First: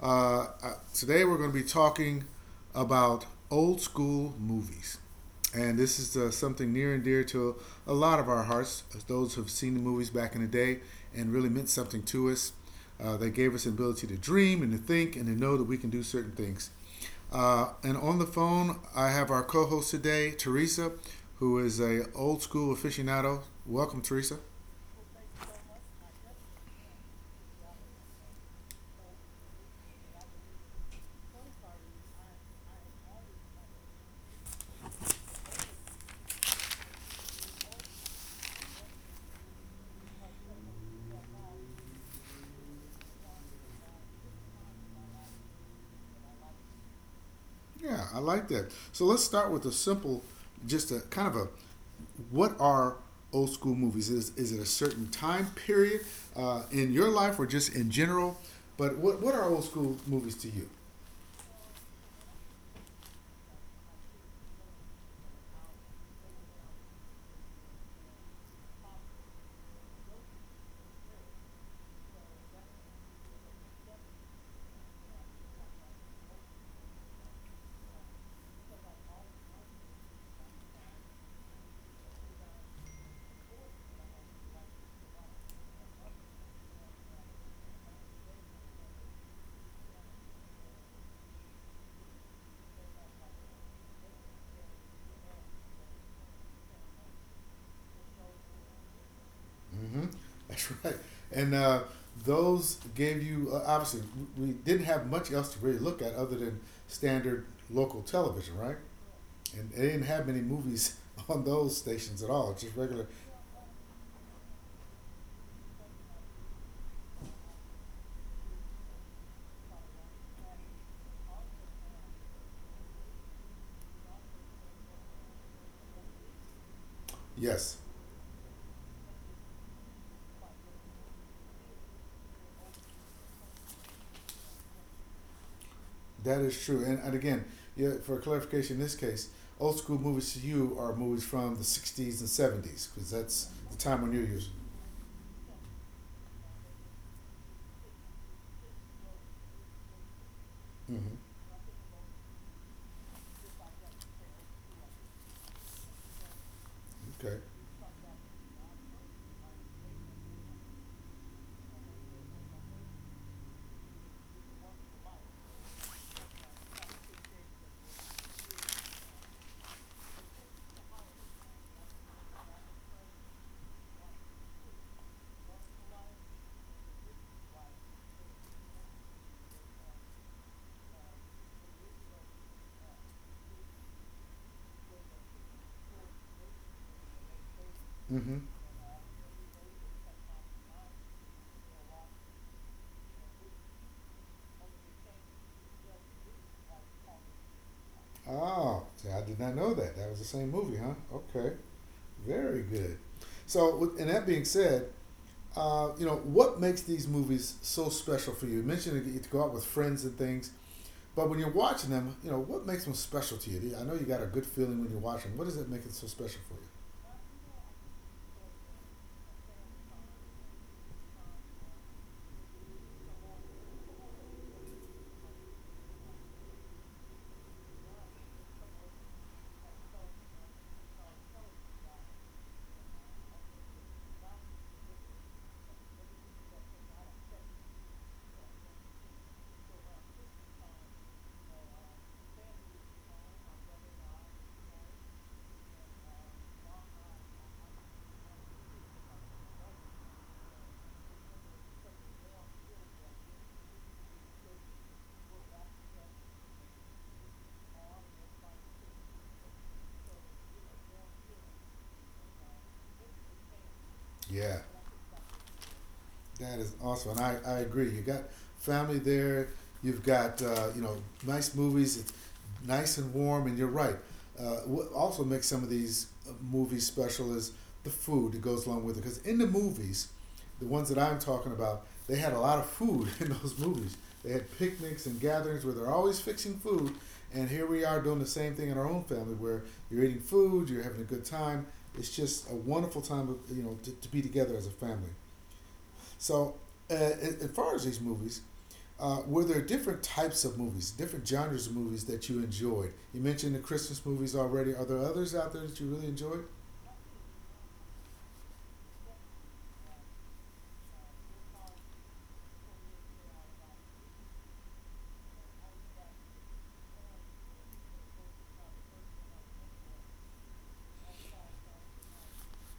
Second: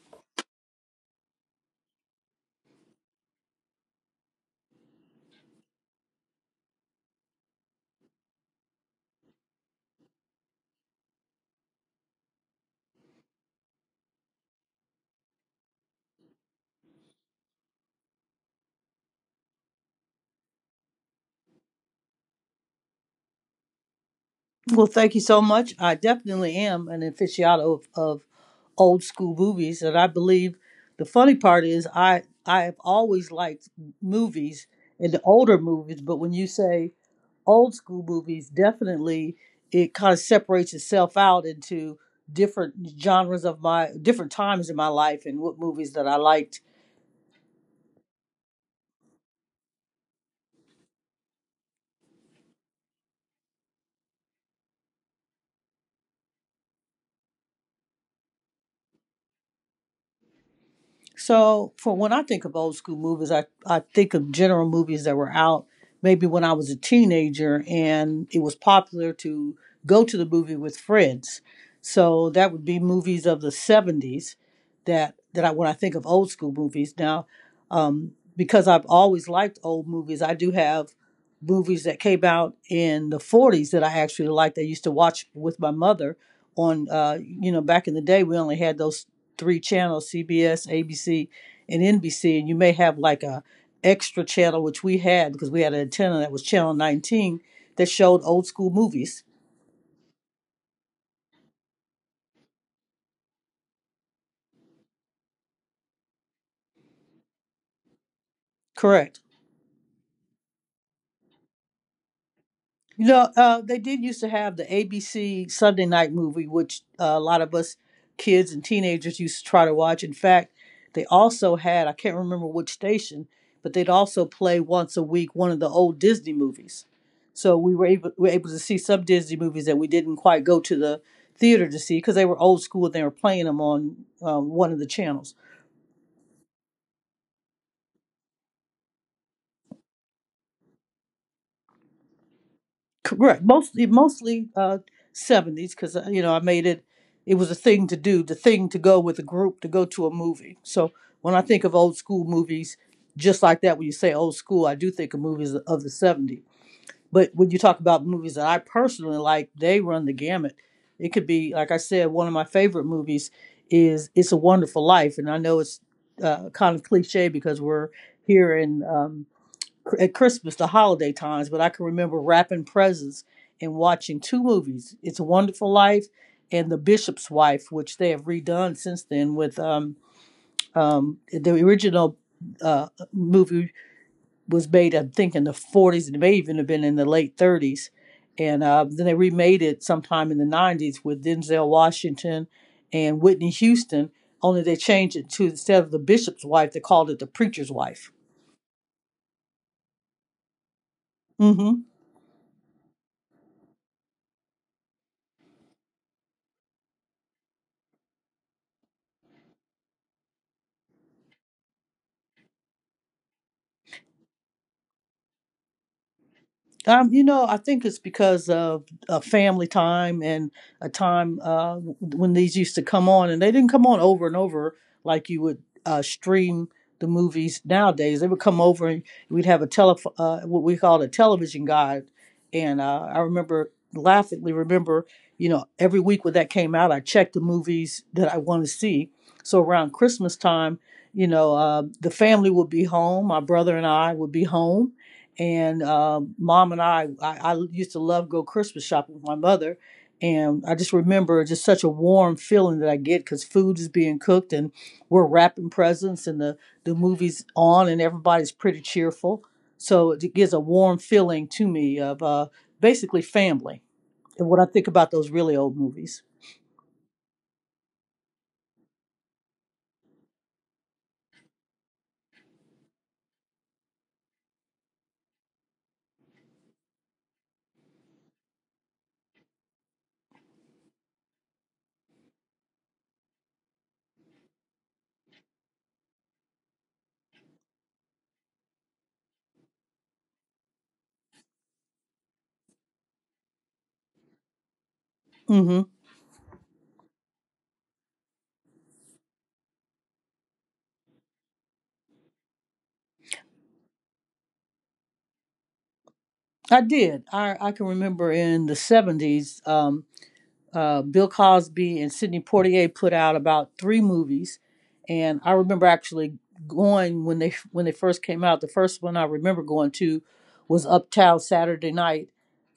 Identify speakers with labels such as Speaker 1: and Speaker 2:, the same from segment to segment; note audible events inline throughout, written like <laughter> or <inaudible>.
Speaker 1: Today we're going to be talking about old school movies. And this is something near and dear to a lot of our hearts, those who've seen the movies back in the day and really meant something to us. They gave us the ability to dream and to think and to know that we can do certain things. And on the phone, I have our co-host today, Teresa, who is a old school aficionado. Welcome, Teresa.
Speaker 2: Well, thank you so much. I definitely am an aficionado of old school movies, and I believe the funny part is I have always liked movies and the older movies, but when you say old school movies, definitely it kind of separates itself out into different genres of my different times in my life and what movies that I liked.
Speaker 1: Yeah, I like that. So let's start with a simple, just a kind of a, what are old school movies? Is it a certain time period in your life or just in general? But what are old school movies to you?
Speaker 2: For when I think of old school movies, I think of general movies that were out maybe when I was a teenager and it was popular to go to the movie with friends. So, that would be movies of the 70s when I think of old school movies. Because I've always liked old movies, I do have movies that came out in the 40s that I actually liked. I used to watch with my mother on, you know, back in the day, we only had those three channels: CBS, ABC, and NBC. And you may have like a extra channel, which we had because we had an antenna. That was channel 19 that showed old school movies.
Speaker 1: Mm-hmm. <laughs> That's right. And those gave you obviously we didn't have much else to really look at other than standard local television, right?
Speaker 2: Correct.
Speaker 1: And they didn't have many movies <laughs> on those stations at all. Just regular.
Speaker 2: They did used to have the ABC Sunday night movie, which a lot of us kids and teenagers used to try to watch. In fact, they also had, I can't remember which station, but they'd also play once a week one of the old Disney movies. So
Speaker 1: Yes.
Speaker 2: we were able to see some Disney movies that we didn't quite go to the theater to see because they were old school and they were playing them on one of the channels.
Speaker 1: That is true. And again, yeah, for clarification, in this case, old school movies to you are movies from the 60s and 70s because
Speaker 2: Correct.
Speaker 1: that's the
Speaker 2: Mostly,
Speaker 1: time when you're
Speaker 2: mostly
Speaker 1: using
Speaker 2: uh, seventies, because you know I made it. It was a thing to do, the thing to go with a group to go to a movie. So
Speaker 1: it. Mm-hmm.
Speaker 2: when I think of old school movies, just like that, when you say old school, I do think of movies of the '70s. But
Speaker 1: Okay.
Speaker 2: when you talk about movies that I personally like, they run the gamut. It could be, like I said, one of my favorite movies is "It's a Wonderful Life," and I know it's kind of cliche because we're here in at Christmas, the holiday times, but I can remember wrapping presents and watching two movies: "It's a Wonderful Life" and "The Bishop's Wife," which they have redone since then. With The original movie was made, I think, in the '40s, and it may even have been in the late '30s,
Speaker 1: Mm-hmm.
Speaker 2: and then they remade it sometime in the '90s with Denzel Washington and Whitney Houston. Only they changed it to, instead of the bishop's wife, they called it the preacher's wife.
Speaker 1: Oh, see, I did not know that. That was the same movie, huh? Okay.
Speaker 2: Mm-hmm.
Speaker 1: Very good. So, and that being said, what makes these movies so special for you? You mentioned that you get to go out with friends and things, but when you're watching them, what makes them special to you? I know you got a good feeling when you're watching. What does it make it so special for
Speaker 2: You know, I think it's because of family time and a time when these used to come on, and they didn't come on over and over like you would stream the movies nowadays. They would come over and we'd have a tele what we called a television guide, and I remember you know, every week when that came out, I checked the movies that I want to see. So around Christmas time, the family would be home. My brother and I would be home and mom and I used to love go Christmas shopping with my mother, and I just remember just such a warm feeling that I get because food is being cooked and we're wrapping presents and the movies on and everybody's pretty cheerful, so it gives a warm feeling to me of basically family.
Speaker 1: you?
Speaker 2: And
Speaker 1: Yeah.
Speaker 2: what I think about those really old movies.
Speaker 1: That is awesome, and I agree. You got family there. You've got nice movies. It's nice and warm, and you're right. What also makes some of these movies special is the food that goes along with it. Because in the movies, the ones that I'm talking about, they had a lot of food <laughs> in those movies. They had picnics and gatherings where they're always fixing food, and here we are doing the same thing in our own family where you're eating food, you're having a good time. It's just a wonderful time, of, to be together as a family.
Speaker 2: Hmm.
Speaker 1: So, as far as these movies, were there different types of movies, different genres of movies that you enjoyed? You mentioned the Christmas movies already. Are there others out there that you really enjoyed?
Speaker 2: I did. I can remember in the 70s. Bill Cosby and Sidney Poitier put out about three movies, and I remember actually going when they first came out. The first one I remember going to was Uptown Saturday Night,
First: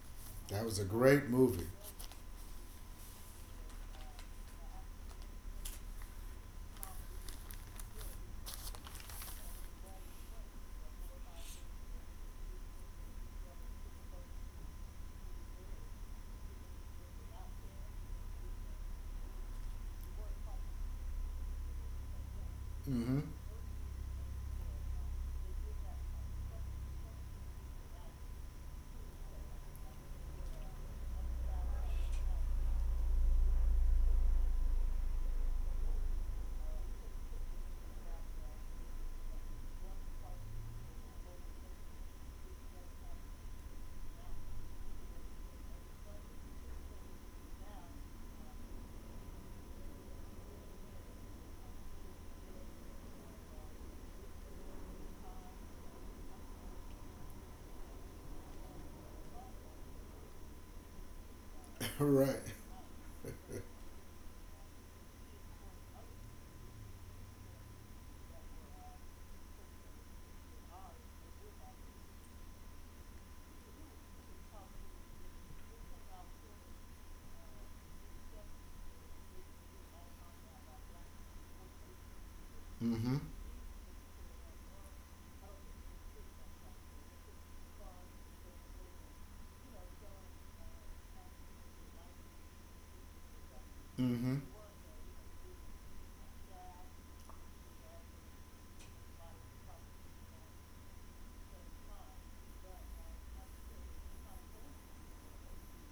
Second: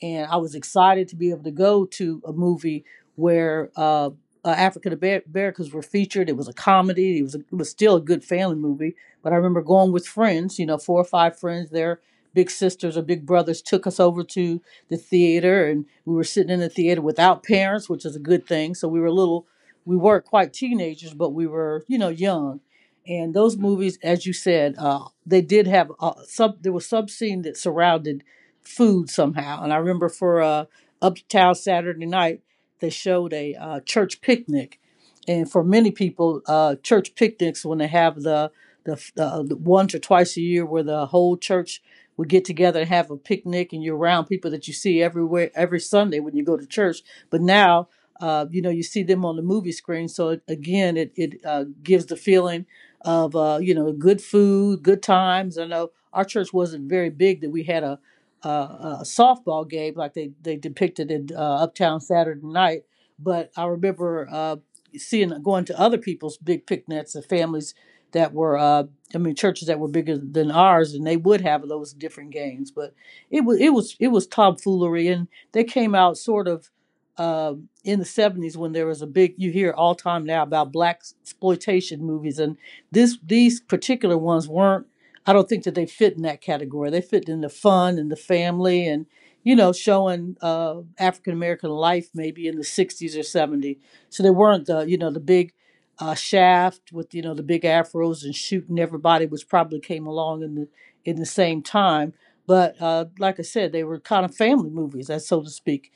Speaker 2: and I was
Speaker 1: That was a
Speaker 2: excited to
Speaker 1: great
Speaker 2: be able to
Speaker 1: movie.
Speaker 2: go to a movie where African Americans were featured. It was a comedy. It was still a good family movie, but I remember going with friends. You know, four or five friends. Their big sisters or big brothers took us over to the theater and we were sitting in the theater without parents, which is a good thing. So we were little, we weren't quite teenagers, but we were, you know, young.
Speaker 1: Mm-hmm.
Speaker 2: And those movies, as you said, they did have sub. There was sub scene that surrounded food somehow. And I remember for Uptown Saturday Night, they showed a church picnic, and for many people, church picnics when they have the once or twice a year where the whole church would get together and have a picnic and you're around people that you see everywhere every Sunday when you go to church. But now, you know, you see them on the movie screen. So again, it gives the feeling of, you know, good food, good times. I know our church wasn't very big that we had a softball game like they depicted in Uptown Saturday
Speaker 1: <laughs> Right.
Speaker 2: night. But I remember seeing going to other people's big picnics and families that were I mean, churches that were bigger than ours, and they would have those different games. But it was tomfoolery, and they came out sort of in the 70s when there was a big. You hear all time now about black exploitation movies, and this
Speaker 1: Mm-hmm.
Speaker 2: these particular ones weren't. I don't think that they fit in that category. They fit in the fun and the family, and you know, showing African American life maybe in the 60s or '70s. So they
Speaker 1: Mm-hmm.
Speaker 2: weren't the, you know, the big Shaft with, you know, the big afros and shooting everybody, which probably came along in the same time. But like I said, they were kind of family movies, as so to speak.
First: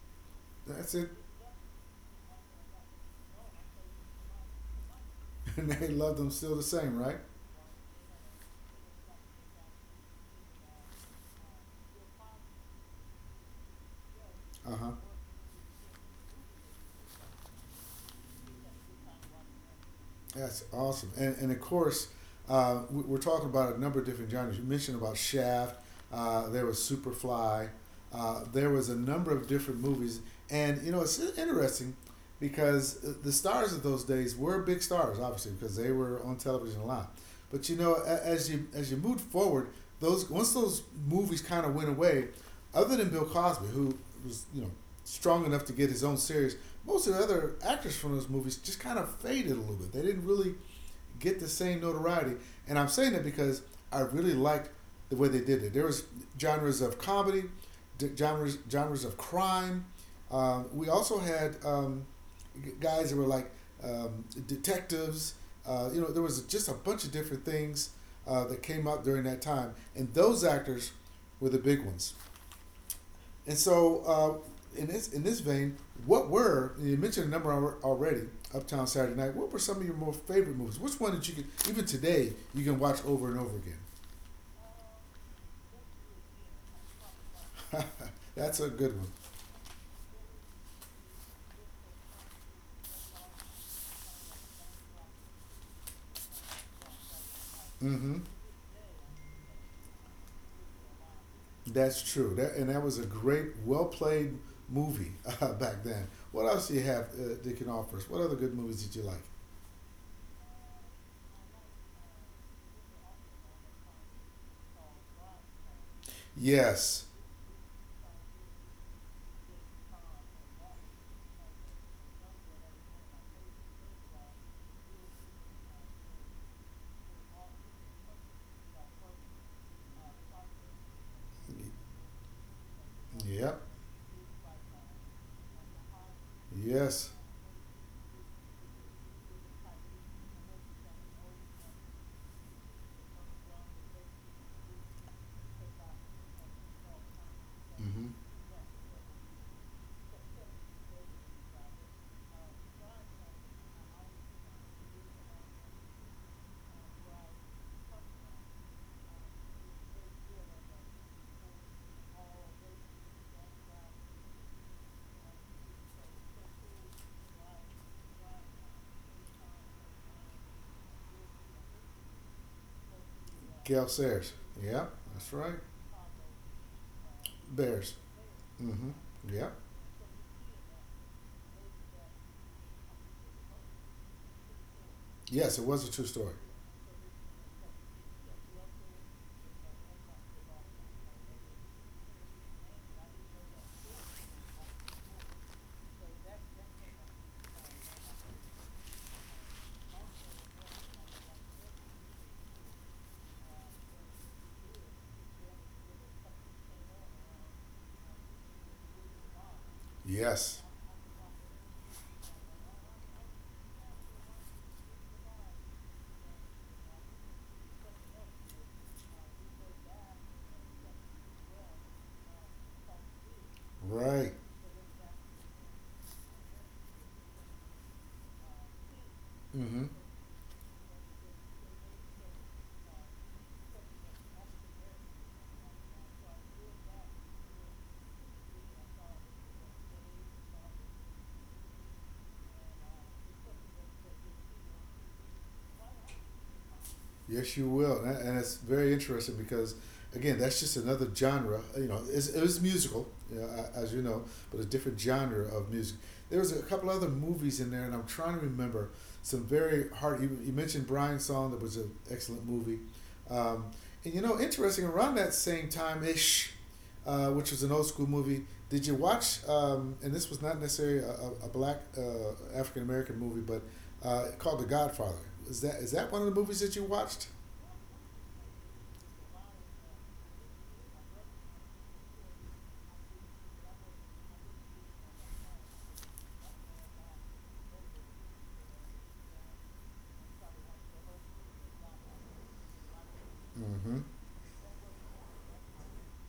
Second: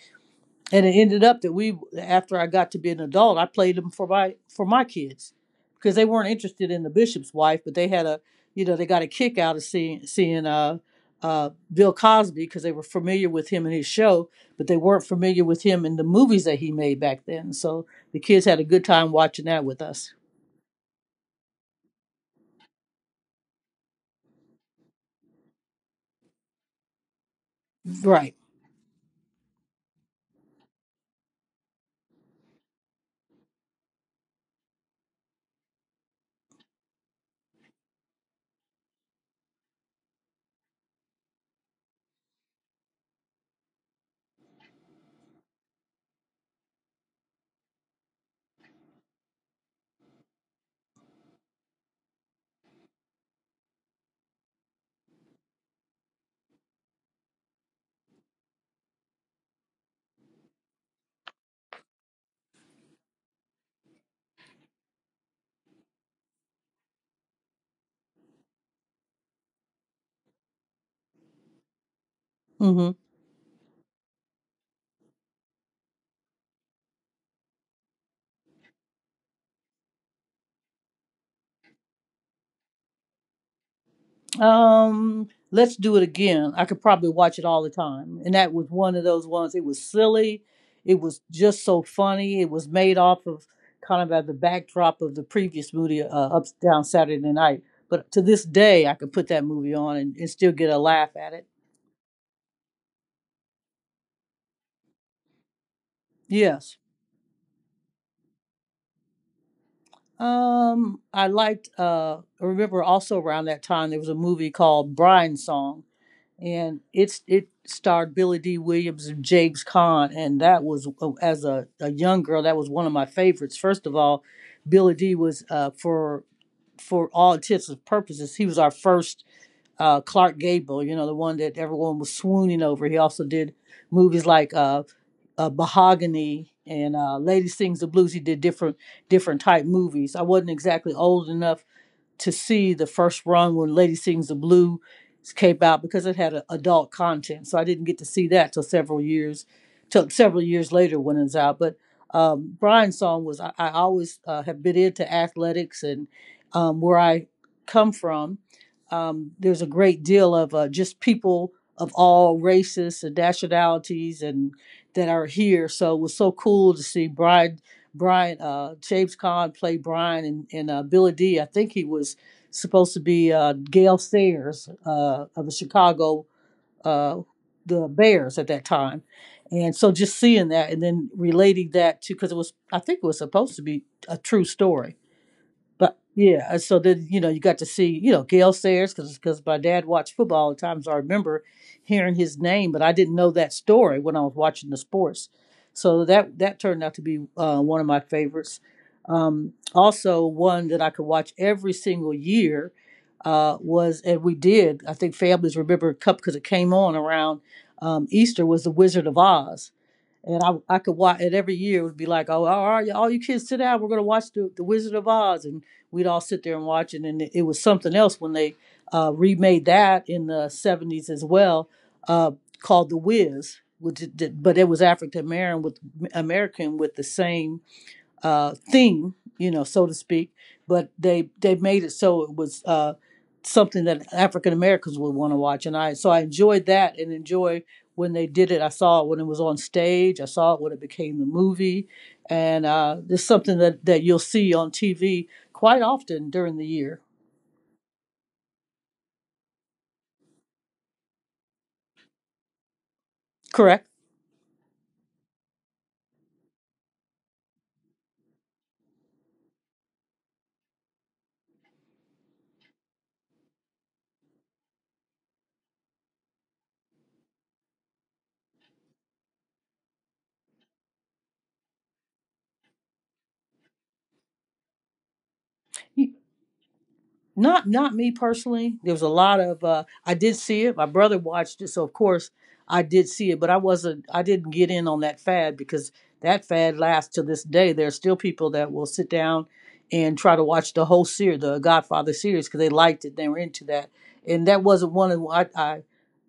Speaker 2: And it
Speaker 1: That's it.
Speaker 2: ended up that we, after I got to be an adult, I played them for my kids
Speaker 1: <laughs> And they
Speaker 2: because they
Speaker 1: love
Speaker 2: weren't
Speaker 1: them still the
Speaker 2: interested in the
Speaker 1: same, right?
Speaker 2: Bishop's Wife, but they had a, you know, they got a kick out of seeing Bill Cosby because they were familiar with him and his show, but they
Speaker 1: Uh-huh.
Speaker 2: weren't familiar with him in the movies that he made back then. So the kids had a good time watching that with us.
Speaker 1: That's awesome. And of course, are talking about a number of different genres. You mentioned about Shaft. There was Superfly.
Speaker 2: Right.
Speaker 1: There was a number of different movies, and it's interesting because the stars of those days were big stars, obviously, because they were on television a lot. But as you moved forward, those once those movies kind of went away, other than Bill Cosby, who was strong enough to get his own series, most of the other actors from those movies just kind of faded a little bit. They didn't really get the same notoriety. And I'm saying that because I really liked the way they did it. There was genres of comedy, genres of crime. We also had guys that were like detectives. There was just a bunch of different things that came up during that time, and those actors were the big ones.
Speaker 2: Hmm.
Speaker 1: And so, in this vein, what were you mentioned a number already? Uptown Saturday Night. What were some of your more favorite movies? Which one that you could even today you can watch over and over again?
Speaker 2: Let's do it again. I could probably watch it all the time.
Speaker 1: <laughs>
Speaker 2: And that
Speaker 1: That's a
Speaker 2: was
Speaker 1: good
Speaker 2: one of
Speaker 1: one.
Speaker 2: those ones. It was silly. It was just so funny. It was made off of kind of at the backdrop of the previous movie, Up Down Saturday Night. But
Speaker 1: Mm-hmm.
Speaker 2: to this day, I could put that movie on and still get a laugh at it.
Speaker 1: That's true. That and that was a great, well played movie <laughs> back then. What else do
Speaker 2: Yes.
Speaker 1: you have that can offer us? What other good movies did you like?
Speaker 2: I liked. I remember also around that time there was a movie called Brian Song and
Speaker 1: Yes.
Speaker 2: it starred Billy D. Williams and James Caan, and that was oh, as a young girl that was one of my favorites. First of all, Billy D. was for all intents and purposes he was our first Clark Gable, you know, the one that everyone was swooning over. He also did
Speaker 1: Yep.
Speaker 2: movies like Mahogany and
Speaker 1: Yes.
Speaker 2: Lady Sings the Blues. He did different type movies. I wasn't exactly old enough to see the first run when Lady Sings the Blue came out because it had adult content. So I didn't get to
Speaker 1: Mm-hmm.
Speaker 2: see that till till several years later when it's out. But Brian's song was I always have been into athletics and where I come from. There's a great deal of just people of all races and nationalities and that are here. So it was so cool to see James Caan played Brian, and Billy Dee, I think he was supposed to be
Speaker 1: Gail
Speaker 2: Gail
Speaker 1: Sayers.
Speaker 2: Sayers
Speaker 1: Yep. That's
Speaker 2: of the
Speaker 1: right.
Speaker 2: Chicago uh, the
Speaker 1: Bears.
Speaker 2: Bears at that
Speaker 1: Mm-hmm.
Speaker 2: time,
Speaker 1: Yeah.
Speaker 2: and so just seeing that and then relating that to because it was I think it was supposed to be a true story
Speaker 1: Yes, it was a
Speaker 2: but
Speaker 1: true story.
Speaker 2: yeah, so then you know you got to see, you know, Gale Sayers because my dad watched football all the time, so I remember hearing his name, but I didn't know that story when I was watching the sports. So that turned out to be one of my favorites. Also, one that I could watch every single year was, and we did. I think families remember cup because it came on around Easter was the Wizard of Oz. And
Speaker 1: Yes,
Speaker 2: I could watch it every year. It would be like, oh, all right, all you kids sit down. We're going to watch the Wizard of Oz. And we'd all sit there and watch it. And it was something else when they remade that in the 70s as well, uh, called The Wiz, which
Speaker 1: right.
Speaker 2: did, but it was African American with the same theme, you know,
Speaker 1: Mm-hmm.
Speaker 2: so to speak. But they made it so it was something that African Americans would want to watch, and I so I enjoyed that and enjoy when they did it. I saw it when it was on stage. I saw it when it became the movie, and it's something that you'll see on TV quite often during the year.
Speaker 1: Yes, you will, and it's very interesting because, again, that's just another genre. It was musical,
Speaker 2: Correct?
Speaker 1: as you know, but a different genre of music. There was a couple other movies in there, and I'm trying to remember some very hard. You mentioned Brian's Song, that was an excellent movie, um, and interesting. Around that same time ish, which was an old school movie. Did you watch? And this was not necessarily a black African American movie, but called The Godfather. Is that one of the movies that you watched?
Speaker 2: Not me personally. There was a lot of I did see it. My brother watched it, so of course I did see it. But I wasn't. I didn't get in on that fad because that fad lasts to this day. There are still people that will sit down and try to watch the whole series, the Godfather series, because they liked it. They were into that,
Speaker 1: Mm-hmm.
Speaker 2: and that wasn't one of I. I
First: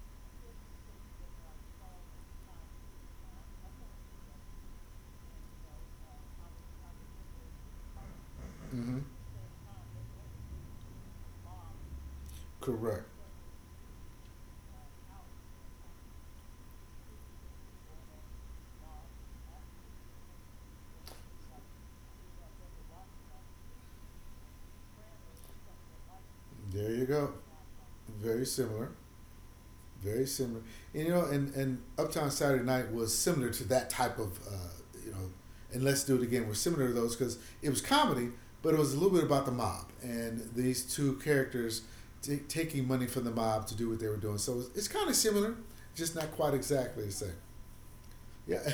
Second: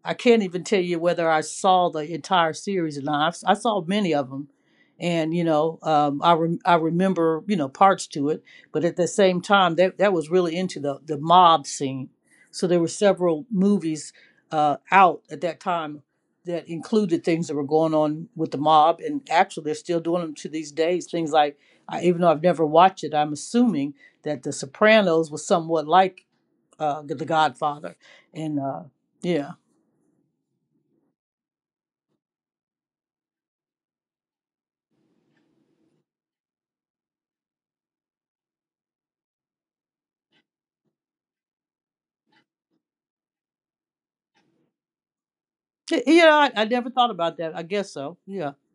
Speaker 2: I can't even tell you whether I saw the entire series or not. I saw many of them, and you know, I rem I remember you know parts to it, but at
Speaker 1: Mm-hmm.
Speaker 2: the same time that was really into the mob scene, so there were
Speaker 1: Correct.
Speaker 2: several movies out at that time that included things that were going on with the mob, and actually they're still doing them to these days, things like I, even though I've never watched it, I'm assuming that the Sopranos was somewhat like
Speaker 1: There you
Speaker 2: the
Speaker 1: go.
Speaker 2: Godfather.
Speaker 1: Very
Speaker 2: And
Speaker 1: similar.
Speaker 2: yeah
Speaker 1: Very similar. And, you know, and Uptown Saturday Night was similar to that type of, you know, and Let's Do It Again was similar to those because it was comedy, but it was a little bit about the mob and these two characters taking money from the mob to do what they were doing. So it's kind of similar, just not
Speaker 2: yeah,
Speaker 1: quite
Speaker 2: I never
Speaker 1: exactly
Speaker 2: thought
Speaker 1: the same.
Speaker 2: about that, I guess so, yeah.
Speaker 1: Yeah, <laughs>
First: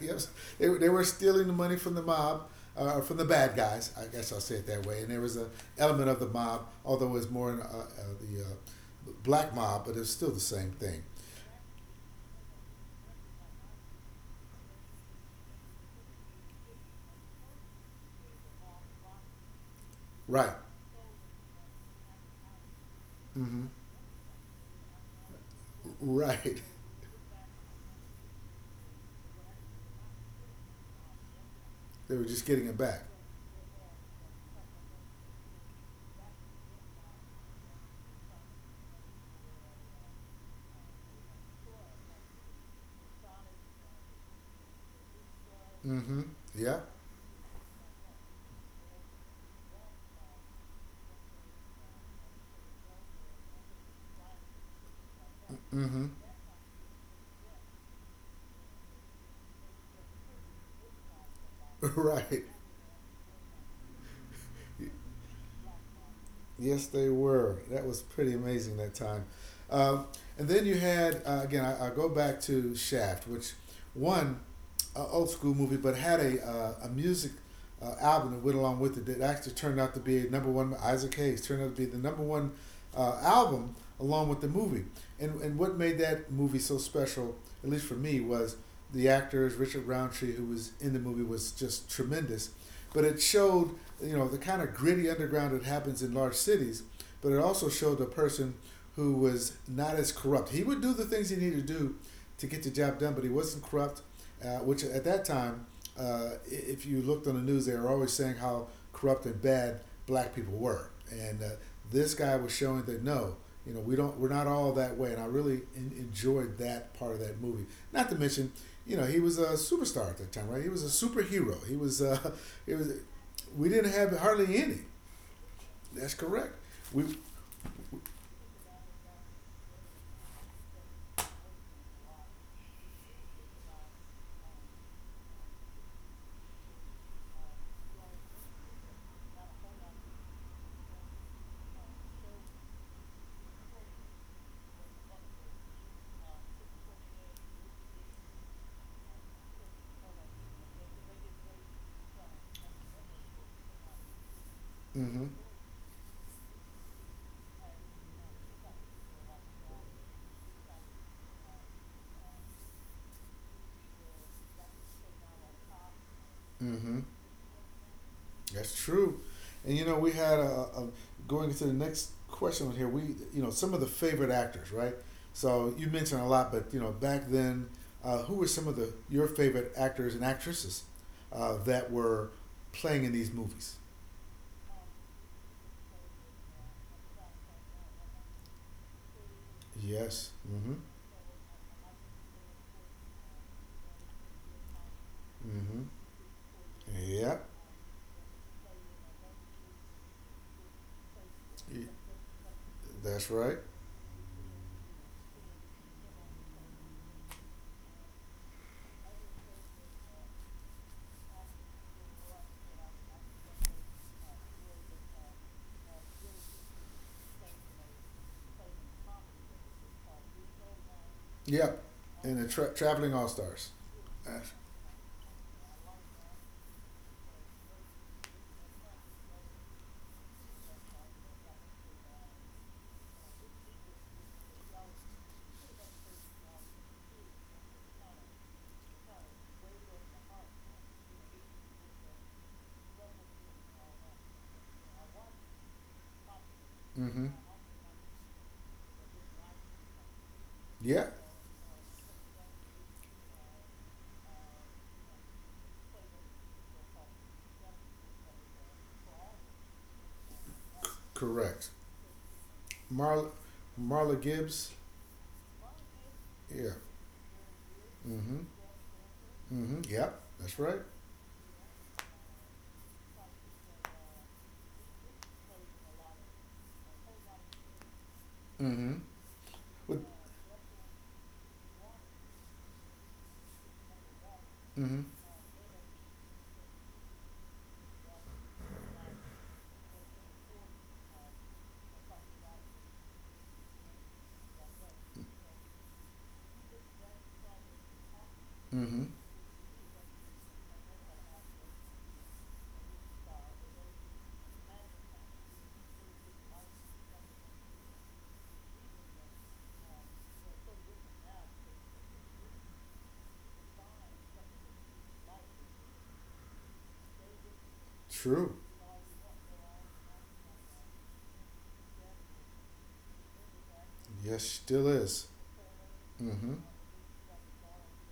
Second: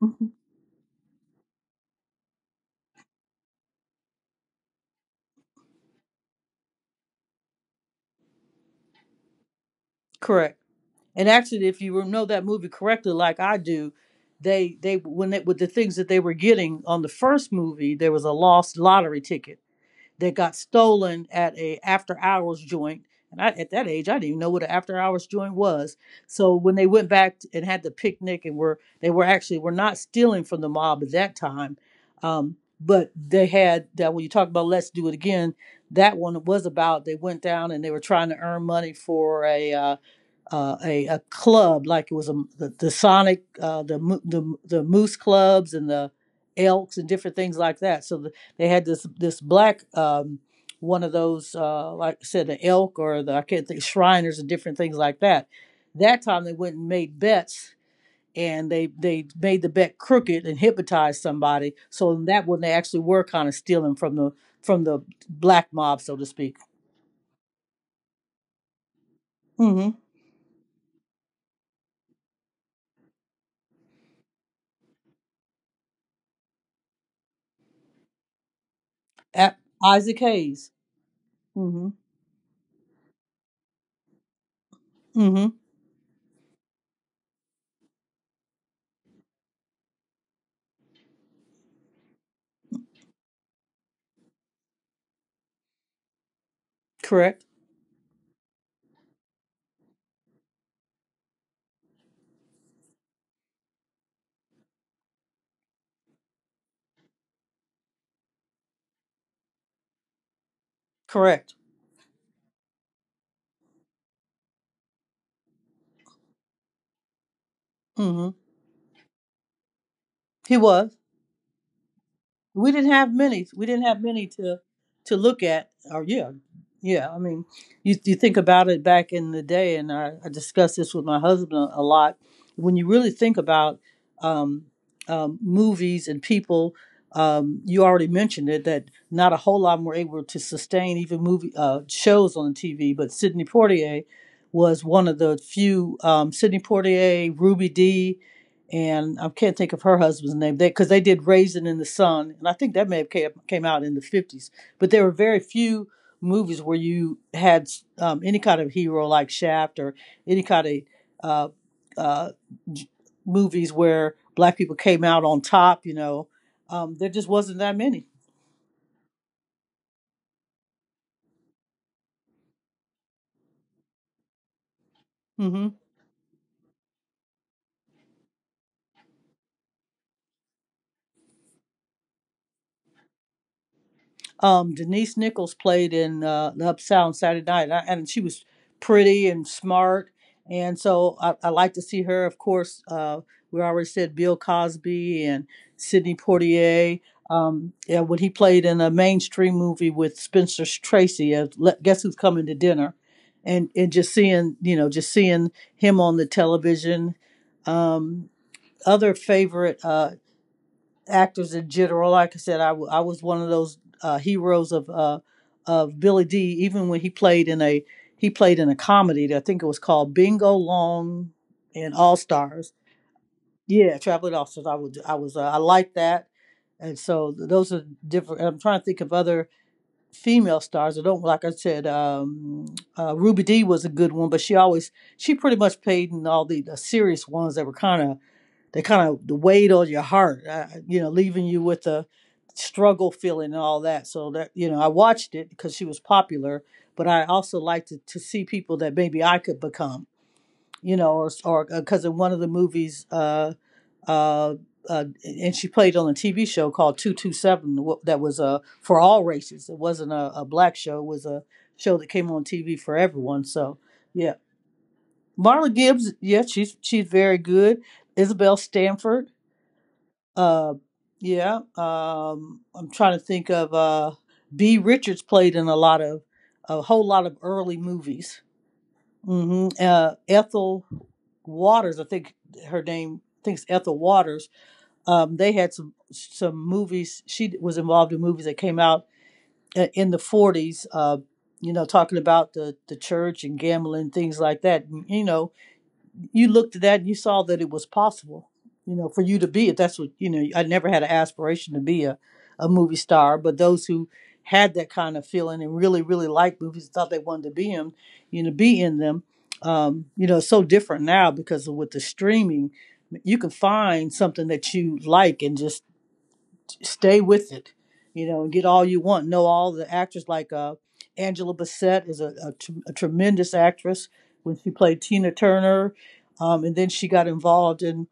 Speaker 1: yes. They were stealing the money from the mob, from the bad guys. I guess I'll say it that way. And there was an element of the mob, although it was more in, the black mob, but it's
Speaker 2: <laughs>
Speaker 1: still the
Speaker 2: Correct.
Speaker 1: same thing.
Speaker 2: And actually, if you know that movie correctly, like I do, they when they, with the things that they were getting on the first movie, there was a lost lottery ticket that
Speaker 1: Right.
Speaker 2: got stolen at a after hours joint. And I,
Speaker 1: Mm-hmm.
Speaker 2: at that age, I didn't even know what an after hours joint was. So
Speaker 1: Right. <laughs>
Speaker 2: when they went back and had the picnic, and were they were actually were not stealing from the mob at that time,
Speaker 1: They were just getting it back.
Speaker 2: but they had that. When you talk about Let's Do It Again, that one was about they went down and they were trying to earn money for a. A club, like it was a, the Sonic, the, the Moose clubs and the
Speaker 1: Mm-hmm. Yeah.
Speaker 2: Elks and different things like that. So the, they had this black one of those like I said, the Elk or the I can't think Shriners and different things like that.
Speaker 1: Mm-hmm.
Speaker 2: That time they went and made bets, and they made the bet crooked and hypnotized somebody.
Speaker 1: <laughs>
Speaker 2: So in
Speaker 1: Right.
Speaker 2: that one they actually were kind of stealing from the black mob, so to speak.
Speaker 1: Yes, they were. That was pretty amazing that time.
Speaker 2: Mm-hmm.
Speaker 1: Um, and then you had, again, I go back to Shaft, which, one, old school movie, but had a music album that went along with it that actually
Speaker 2: At
Speaker 1: turned out to
Speaker 2: Isaac
Speaker 1: be a number
Speaker 2: Hayes.
Speaker 1: one, Isaac Hayes turned out to be
Speaker 2: Mm-hmm.
Speaker 1: the number one album along with the movie.
Speaker 2: Mm-hmm.
Speaker 1: And what made that movie so special, at least for me, was the actors, Richard Roundtree, who was in the movie, was just tremendous. But it showed, the kind of gritty underground that happens in large cities. But it
Speaker 2: Correct.
Speaker 1: also showed a person who was not as corrupt. He would do the things he needed to do to get the job done, but he wasn't corrupt. Which at that time, if you looked on the news, they were always saying how corrupt and bad black people were. And
Speaker 2: Correct.
Speaker 1: this guy was showing that no, we don't we're not all that way, and I really enjoyed that part of that movie. Not to
Speaker 2: Hmm.
Speaker 1: mention, he was a superstar at that time,
Speaker 2: He
Speaker 1: right? He was
Speaker 2: was.
Speaker 1: a superhero. He was <laughs>
Speaker 2: We
Speaker 1: it was
Speaker 2: didn't have many.
Speaker 1: we
Speaker 2: We didn't
Speaker 1: didn't
Speaker 2: have
Speaker 1: have
Speaker 2: many
Speaker 1: hardly any.
Speaker 2: to look at. Or
Speaker 1: That's
Speaker 2: yeah,
Speaker 1: correct. We
Speaker 2: yeah. I mean, you think about it back in the day, and I discussed this with my husband a lot. When you really think about um, movies and people, you already mentioned it that not a whole lot of were able to sustain even movie shows on TV. But Sidney Poitier was one of the few. Sidney Poitier, Ruby Dee, and I can't think of her husband's name, because they did Raisin in the Sun, and I think that may have came out in the 50s. But there were
Speaker 1: mm-hmm.
Speaker 2: very few movies where you had any kind of hero like Shaft, or any kind of uh, uh, movies where black people came out on top. You know,
Speaker 1: Mm-hmm.
Speaker 2: there just wasn't that many.
Speaker 1: That's true. And we had a going into the next question here. We, some of the favorite actors, right? So
Speaker 2: Mm-hmm.
Speaker 1: you mentioned a lot, but back then, who were some of the your favorite actors and actresses that were playing in these movies?
Speaker 2: Um, Denise Nichols played in the Uptown Saturday Night, and, I, and she was pretty and smart.
Speaker 1: Yes. Mm-hmm.
Speaker 2: And so I like to see her. Of course, we already said Bill Cosby and
Speaker 1: Mm-hmm.
Speaker 2: Sidney Poitier.
Speaker 1: Yep.
Speaker 2: Yeah, when he played in a mainstream movie with Spencer Tracy,
Speaker 1: Y-
Speaker 2: guess who's coming to dinner,
Speaker 1: That's right.
Speaker 2: and just seeing, you know, just seeing him on the television. Um, other favorite. Uh, actors in general. Like I said, I was one of those heroes of Billy Dee, even when he played in a he played in a comedy that I think it was called Bingo Long
Speaker 1: Yep.
Speaker 2: and All
Speaker 1: And the
Speaker 2: Stars.
Speaker 1: traveling all stars.
Speaker 2: Yeah, Traveling All Stars. I would I was I liked that, and so those are different. I'm trying to think of other female stars. I don't like I said Ruby Dee was a good one, but she always she pretty much played in all the serious ones that were kind of they kind of the weight on your heart, you know, leaving you with a struggle feeling and all that. So that you know, I watched it because she was popular, but I
Speaker 1: Mm-hmm.
Speaker 2: also liked to see people that maybe I could become, you
Speaker 1: Yeah.
Speaker 2: know, or because in one of the movies, uh, and she played on a TV show called Two Seven that was for all races. It wasn't a black
Speaker 1: C-
Speaker 2: show; it was a
Speaker 1: correct.
Speaker 2: show that came on TV for
Speaker 1: Marla
Speaker 2: everyone. So
Speaker 1: Marla
Speaker 2: yeah,
Speaker 1: Gibbs.
Speaker 2: Marla Gibbs, yeah,
Speaker 1: Yeah.
Speaker 2: she's very good.
Speaker 1: Mm-hmm.
Speaker 2: Isabel Stanford,
Speaker 1: Mm-hmm. Yep, that's
Speaker 2: uh,
Speaker 1: right.
Speaker 2: yeah. I'm trying to think of B. Richards played in a lot of a whole lot of early movies.
Speaker 1: Mm-hmm.
Speaker 2: Hmm.
Speaker 1: With-
Speaker 2: Ethel Waters, I think her name. I think it's Ethel Waters.
Speaker 1: Mm-hmm.
Speaker 2: They had some movies. She was involved in movies that came out in the 40s. You know, talking about the church and gambling things like that. You know, you looked at that and you saw that it was possible, you
Speaker 1: Mm-hmm.
Speaker 2: know, for you to be it. That's what, you know, I never had an aspiration to be a movie star, but those who had that kind of feeling and really, really liked movies, thought they wanted to be in, you know, be in them, you know, it's so different now because of with the streaming, you can find something that you like and just stay with it, you know, and
Speaker 1: True.
Speaker 2: get all you want. Know all the actors like Angela Bassett is a, a tremendous actress
Speaker 1: Yes,
Speaker 2: when she
Speaker 1: still
Speaker 2: played
Speaker 1: is.
Speaker 2: Tina Turner,
Speaker 1: Mm-hmm.
Speaker 2: and then she got involved in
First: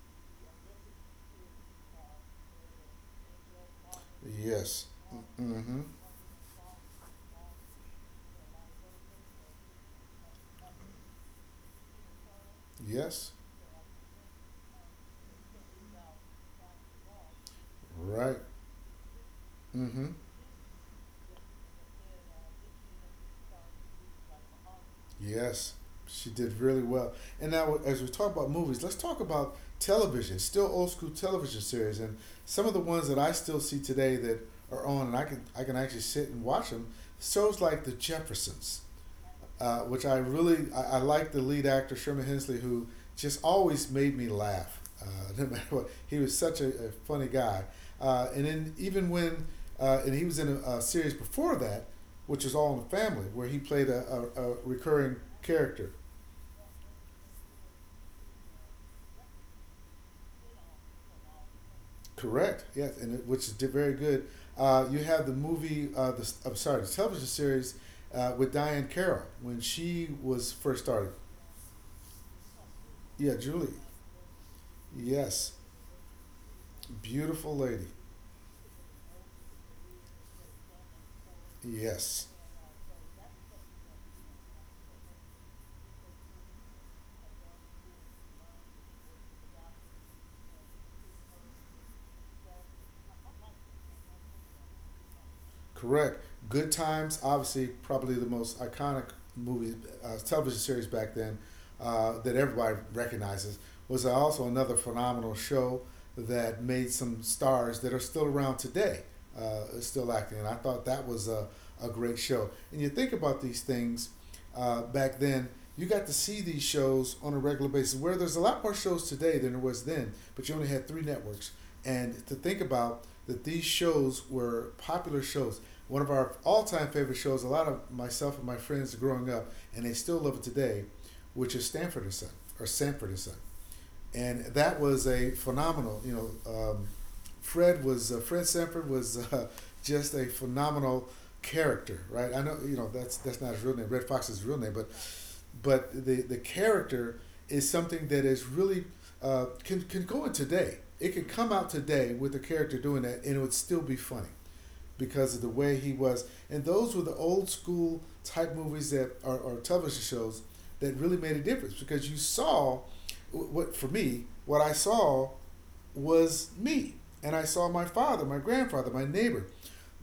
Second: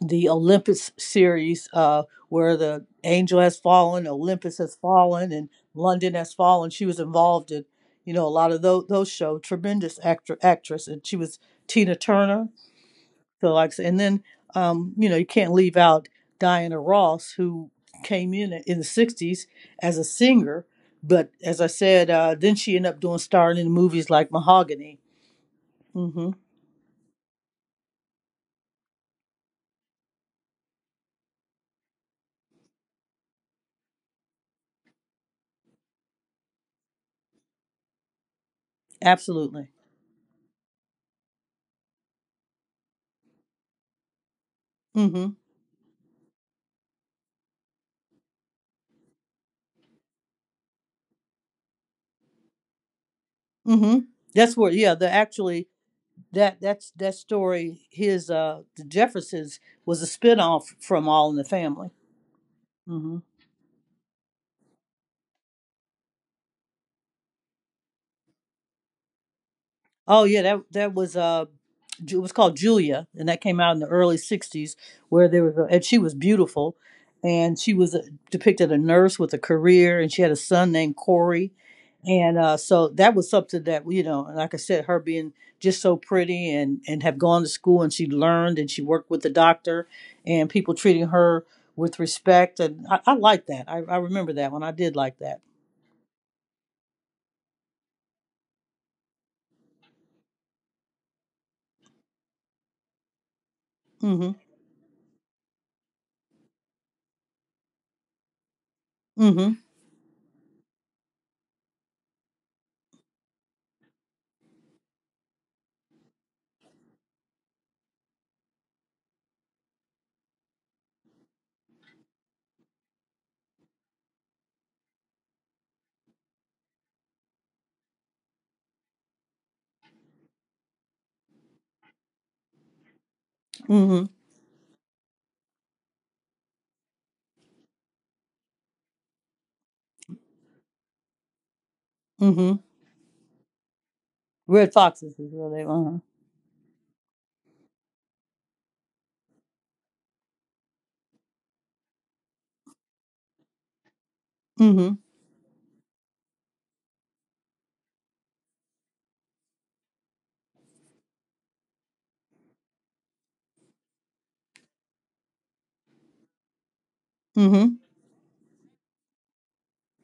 Speaker 2: the Olympus series where the Angel Has Fallen, Olympus Has
Speaker 1: Yes.
Speaker 2: Fallen, and
Speaker 1: Mm-hmm.
Speaker 2: London Has Fallen. She was involved in you know a lot of those shows. Tremendous actor actress, and she was Tina Turner.
Speaker 1: Yes.
Speaker 2: So like, I said, and then you know you can't leave out Diana Ross, who came
Speaker 1: Right.
Speaker 2: in the '60s as a
Speaker 1: Mm-hmm.
Speaker 2: singer, but as I said, then she ended up doing starring in movies like Mahogany.
Speaker 1: Yes. She
Speaker 2: Hmm.
Speaker 1: did really well. And now, as we talk about movies, let's talk about television. Still old school television series, and some of the ones that I still see today that are on, and I can actually sit and watch them. Shows like The Jeffersons.
Speaker 2: Absolutely.
Speaker 1: Which I really I like the lead actor Sherman Hensley, who just always made me laugh.
Speaker 2: Hmm.
Speaker 1: <laughs> No matter what, he was such a funny guy. And then even when and he was in a series before that, which is All in the Family, where he
Speaker 2: mm
Speaker 1: played
Speaker 2: hmm
Speaker 1: a
Speaker 2: That's where, yeah, the
Speaker 1: recurring
Speaker 2: actually
Speaker 1: character.
Speaker 2: that story. His the Jeffersons was a spinoff from All in the Family.
Speaker 1: Correct. Yes,
Speaker 2: Mm
Speaker 1: and
Speaker 2: hmm
Speaker 1: it, which is very good. You have the movie, I'm sorry, the television series with Diane Carroll when she
Speaker 2: Oh yeah,
Speaker 1: was
Speaker 2: that
Speaker 1: first started.
Speaker 2: was it was called Julia, and
Speaker 1: Yeah,
Speaker 2: that came
Speaker 1: Julie.
Speaker 2: out in the early '60s, where there
Speaker 1: Yes,
Speaker 2: was, a, and she was beautiful,
Speaker 1: beautiful
Speaker 2: and she
Speaker 1: lady.
Speaker 2: was a, depicted a nurse with a career, and she had a son named Corey,
Speaker 1: Yes.
Speaker 2: and so that was something that, you know, like I said, her being just so pretty and have gone to school and she learned and she worked with the doctor, and people treating her with respect, and I like that. I remember that one. I did like that.
Speaker 1: Correct. Good Times, obviously, probably the most iconic movie, television series back then that everybody recognizes, was
Speaker 2: Mm-hmm.
Speaker 1: also another phenomenal show that made some stars that are still around today,
Speaker 2: Mm-hmm.
Speaker 1: still acting. And I thought that was a great show. And you think about these things back then, you got to see these shows on a regular basis, where there's a lot more shows today than there was then, but you only had three networks. And to think about that these shows were popular shows. One of our all time favorite shows, a lot of myself and my friends growing up, and they still love it today, which is Stanford and Son, or Sanford and Son.
Speaker 2: Mm-hmm.
Speaker 1: And that was a phenomenal, Fred was, Fred Sanford was just a phenomenal character, right? I
Speaker 2: Mm-hmm.
Speaker 1: know, that's not his real name. Red Fox's real
Speaker 2: Red
Speaker 1: name, but
Speaker 2: foxes is what they. Uh-huh.
Speaker 1: the character is something that is really can go in today. It could come out today with a character doing that, and it would still be funny
Speaker 2: Mm-hmm.
Speaker 1: because of the way he was. And those were the old school type movies that are or television shows that really made a difference because you saw what I saw was me, and I saw
Speaker 2: Mm-hmm.
Speaker 1: my father, my grandfather, my neighbor,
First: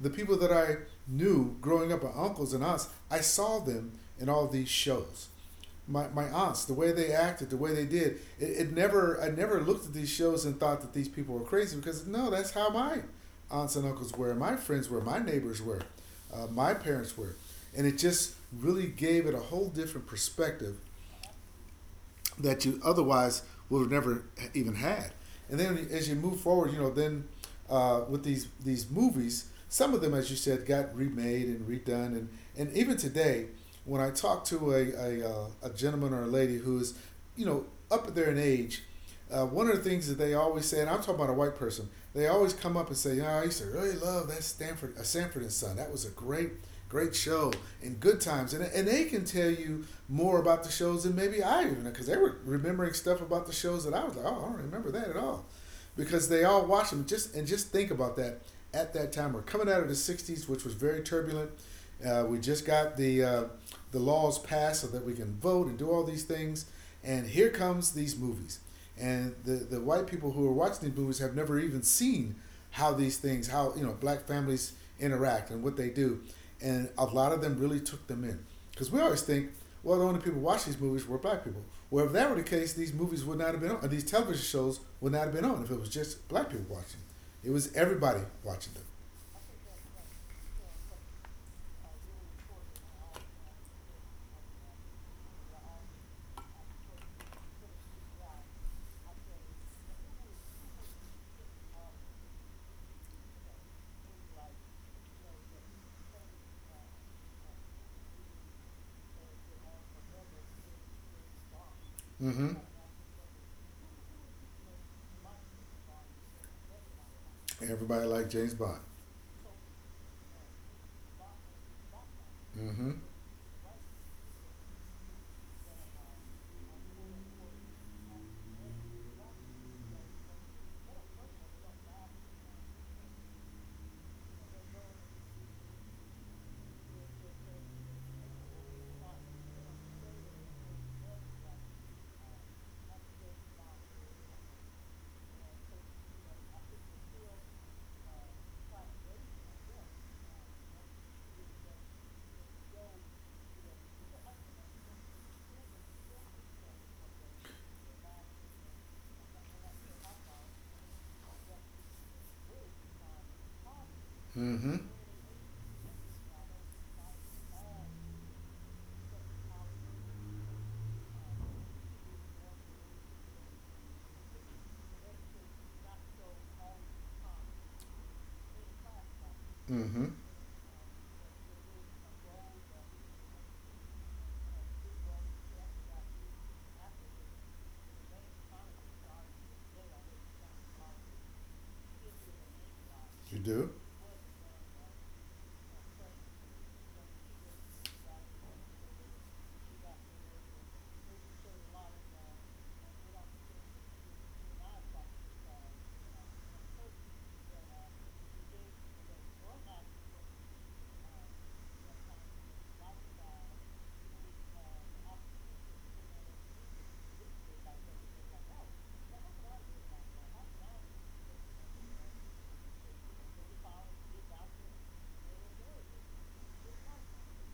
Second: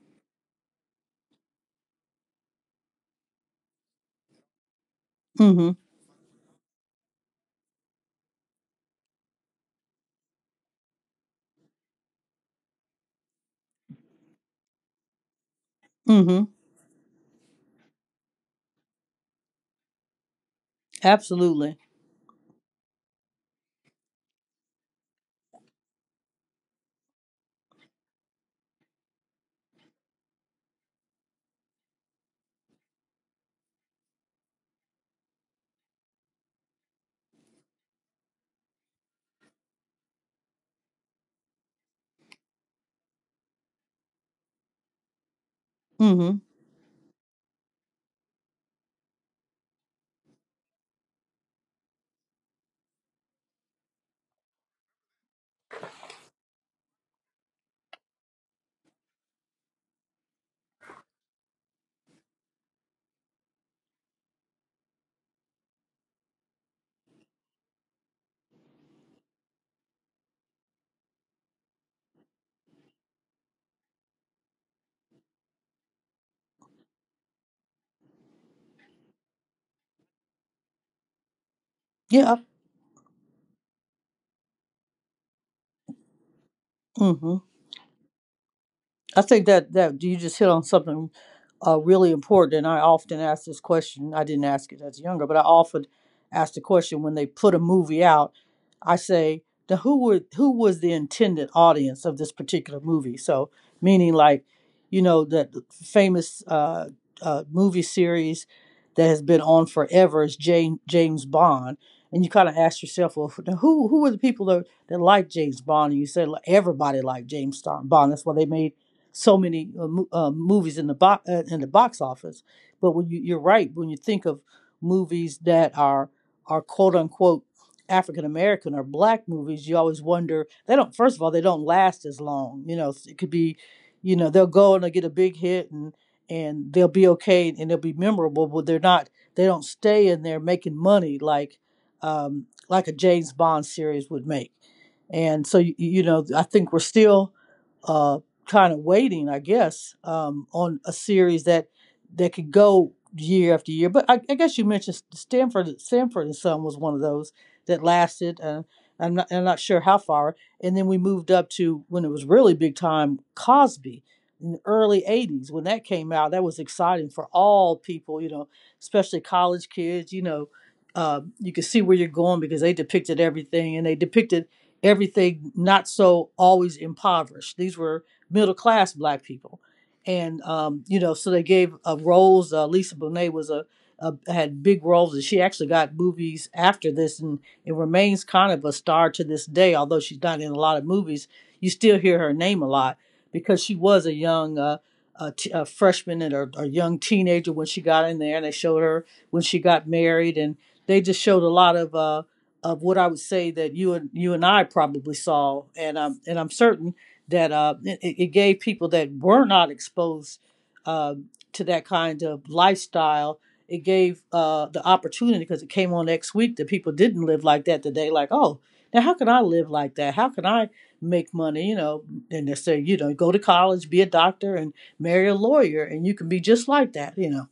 Speaker 1: the people that I knew growing up, my uncles and aunts. I saw them in all these shows.
Speaker 2: Mm-hmm.
Speaker 1: My aunts, the way they acted, the way they did. It never I never looked at these shows and thought that these people were crazy because no, that's how my aunts and uncles were, my friends were, my neighbors were,
Speaker 2: Mm-hmm.
Speaker 1: my parents were, and it just really gave it a whole different perspective
Speaker 2: Absolutely.
Speaker 1: that you otherwise would have never even had. And then as you move forward, then with these movies, some of them, as you said, got remade and redone, and even today, when I talk to a gentleman or a lady who is, you know, up there in age, one of the things that they always say, and I'm talking about a white person, they always come up and say, "Yeah, I used to really love that Stanford, Sanford and Son. That was a
Speaker 2: Mhm.
Speaker 1: great, great show and good times." And they can tell you more about the shows than maybe I even, because they were remembering stuff about the shows that I was like, "Oh, I don't remember that at all," because they all watched them. Just think about that at that time. We're coming out of the '60s, which was very turbulent. We just got the laws passed so that we can vote and do all these things, and here comes these movies. And the white people who are watching these movies have never even seen how these things, how you know, black families interact and what they do, and a lot of them really took them in. Because we always think, well, the only people watching these movies were black people. Well, if that were
Speaker 2: Yeah.
Speaker 1: the case, these movies would not have been on, or these television shows would not have been on if it was just black people watching.
Speaker 2: Mhm.
Speaker 1: It was everybody watching
Speaker 2: I think that you just hit on something really important, and I often ask this question. I didn't ask it as younger, but I often ask the question when they put a movie out. I say, "Now, who was the intended audience of this particular movie?" So, meaning like, you know, that famous movie series that has been on forever is James Bond, and you kind
Speaker 1: them.
Speaker 2: of ask yourself, "Well, now who were the people that like James Bond?" And you said, "Like, everybody liked
Speaker 1: Mm-hmm. Everybody
Speaker 2: Bond. That's
Speaker 1: liked
Speaker 2: why they
Speaker 1: James
Speaker 2: made
Speaker 1: Bond.
Speaker 2: So many movies in the box office.
Speaker 1: Mm-hmm.
Speaker 2: But when you, you're right, when you think of movies that are quote unquote African American or black movies, you always wonder they don't. First of all, they don't last as long. You know, it could be, they'll go and they'll get a big hit and they'll be okay and they'll be memorable, but they're not. They don't stay in there making money like a James Bond series would make. And so I think we're still uh kind of waiting, I guess, on a series that could go year after year. But I guess you mentioned Stanford. Stanford and Son was one of those that lasted. I'm not sure how far. And then we moved up to when it was really big time, Cosby in the
Speaker 1: Mm-hmm.
Speaker 2: early 80s. When that came out, that was exciting for all people, you know, especially college kids, you know. You could see where you're going, because they depicted everything, and they depicted everything not so always impoverished. These were middle class black people.
Speaker 1: Mm-hmm.
Speaker 2: And, you know, so they gave roles. Lisa Bonet was had big roles, and she actually got movies after this, and it remains kind of a star to this day. Although she's not in a lot of movies, you still hear her name a lot,
Speaker 1: You
Speaker 2: because
Speaker 1: do.
Speaker 2: she was a young a, t- a freshman and a young teenager when she got in there, and they showed her when she got married, and they just showed a lot of what I would say that you and I probably saw, and I'm certain that it gave people that were not exposed um to that kind of lifestyle. It gave the opportunity, because it came on next week, that people didn't live like that today. Like, oh, now how can I live like that? How can I make money? You know, and they say, you know, go to college, be a doctor, and marry a lawyer, and you can be just like that. You know,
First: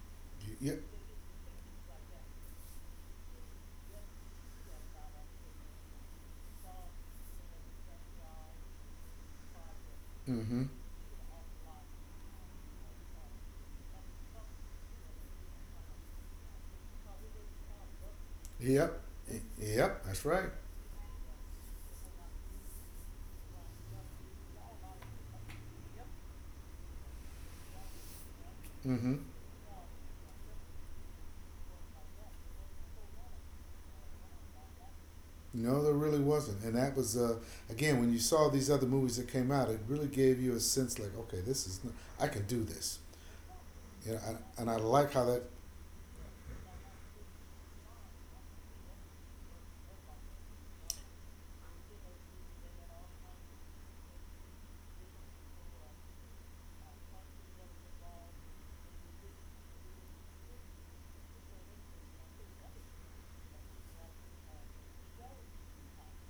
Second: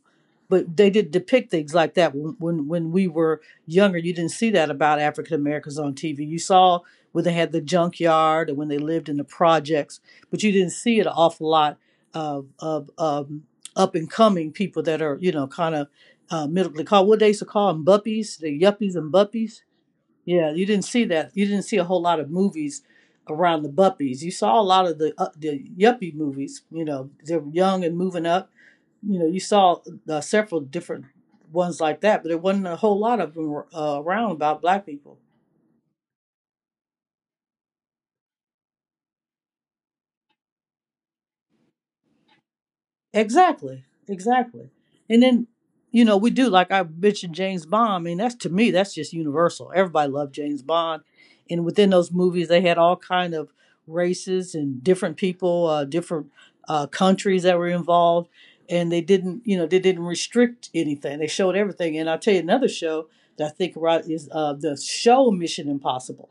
Speaker 1: You,
Speaker 2: but
Speaker 1: yep.
Speaker 2: they did depict things like that. When we were younger, you didn't see that about African Americans on TV. You saw when they had the junkyard and when they lived in the projects, but you
Speaker 1: Mm-hmm.
Speaker 2: didn't see an awful lot of up and coming people that are, you know, kind of middle called, what they used to call them, buppies. The yuppies
Speaker 1: Yep.
Speaker 2: and buppies.
Speaker 1: Yep. That's right.
Speaker 2: Yeah, you didn't see that. You didn't see a whole lot of movies around the buppies. You saw a lot of the yuppie movies, you know, they're young and moving up.
Speaker 1: Mm-hmm.
Speaker 2: You know, you saw several different ones like that, but there wasn't a whole lot of them around about black people.
Speaker 1: No, there really wasn't, and that was again, when you saw these other movies that came out, it really gave you a sense like, okay, this is, I can do this,
Speaker 2: Exactly,
Speaker 1: you know, and,
Speaker 2: exactly.
Speaker 1: I like
Speaker 2: And
Speaker 1: how that.
Speaker 2: then, you know, we do, like I mentioned, James Bond. I mean, that's, to me, that's just universal. Everybody loved James Bond, and within those movies, they had all kind of races and different people, different countries that were involved, and they didn't, you know, they didn't restrict anything. They showed everything. And I'll tell you another show that I think right is the show Mission Impossible.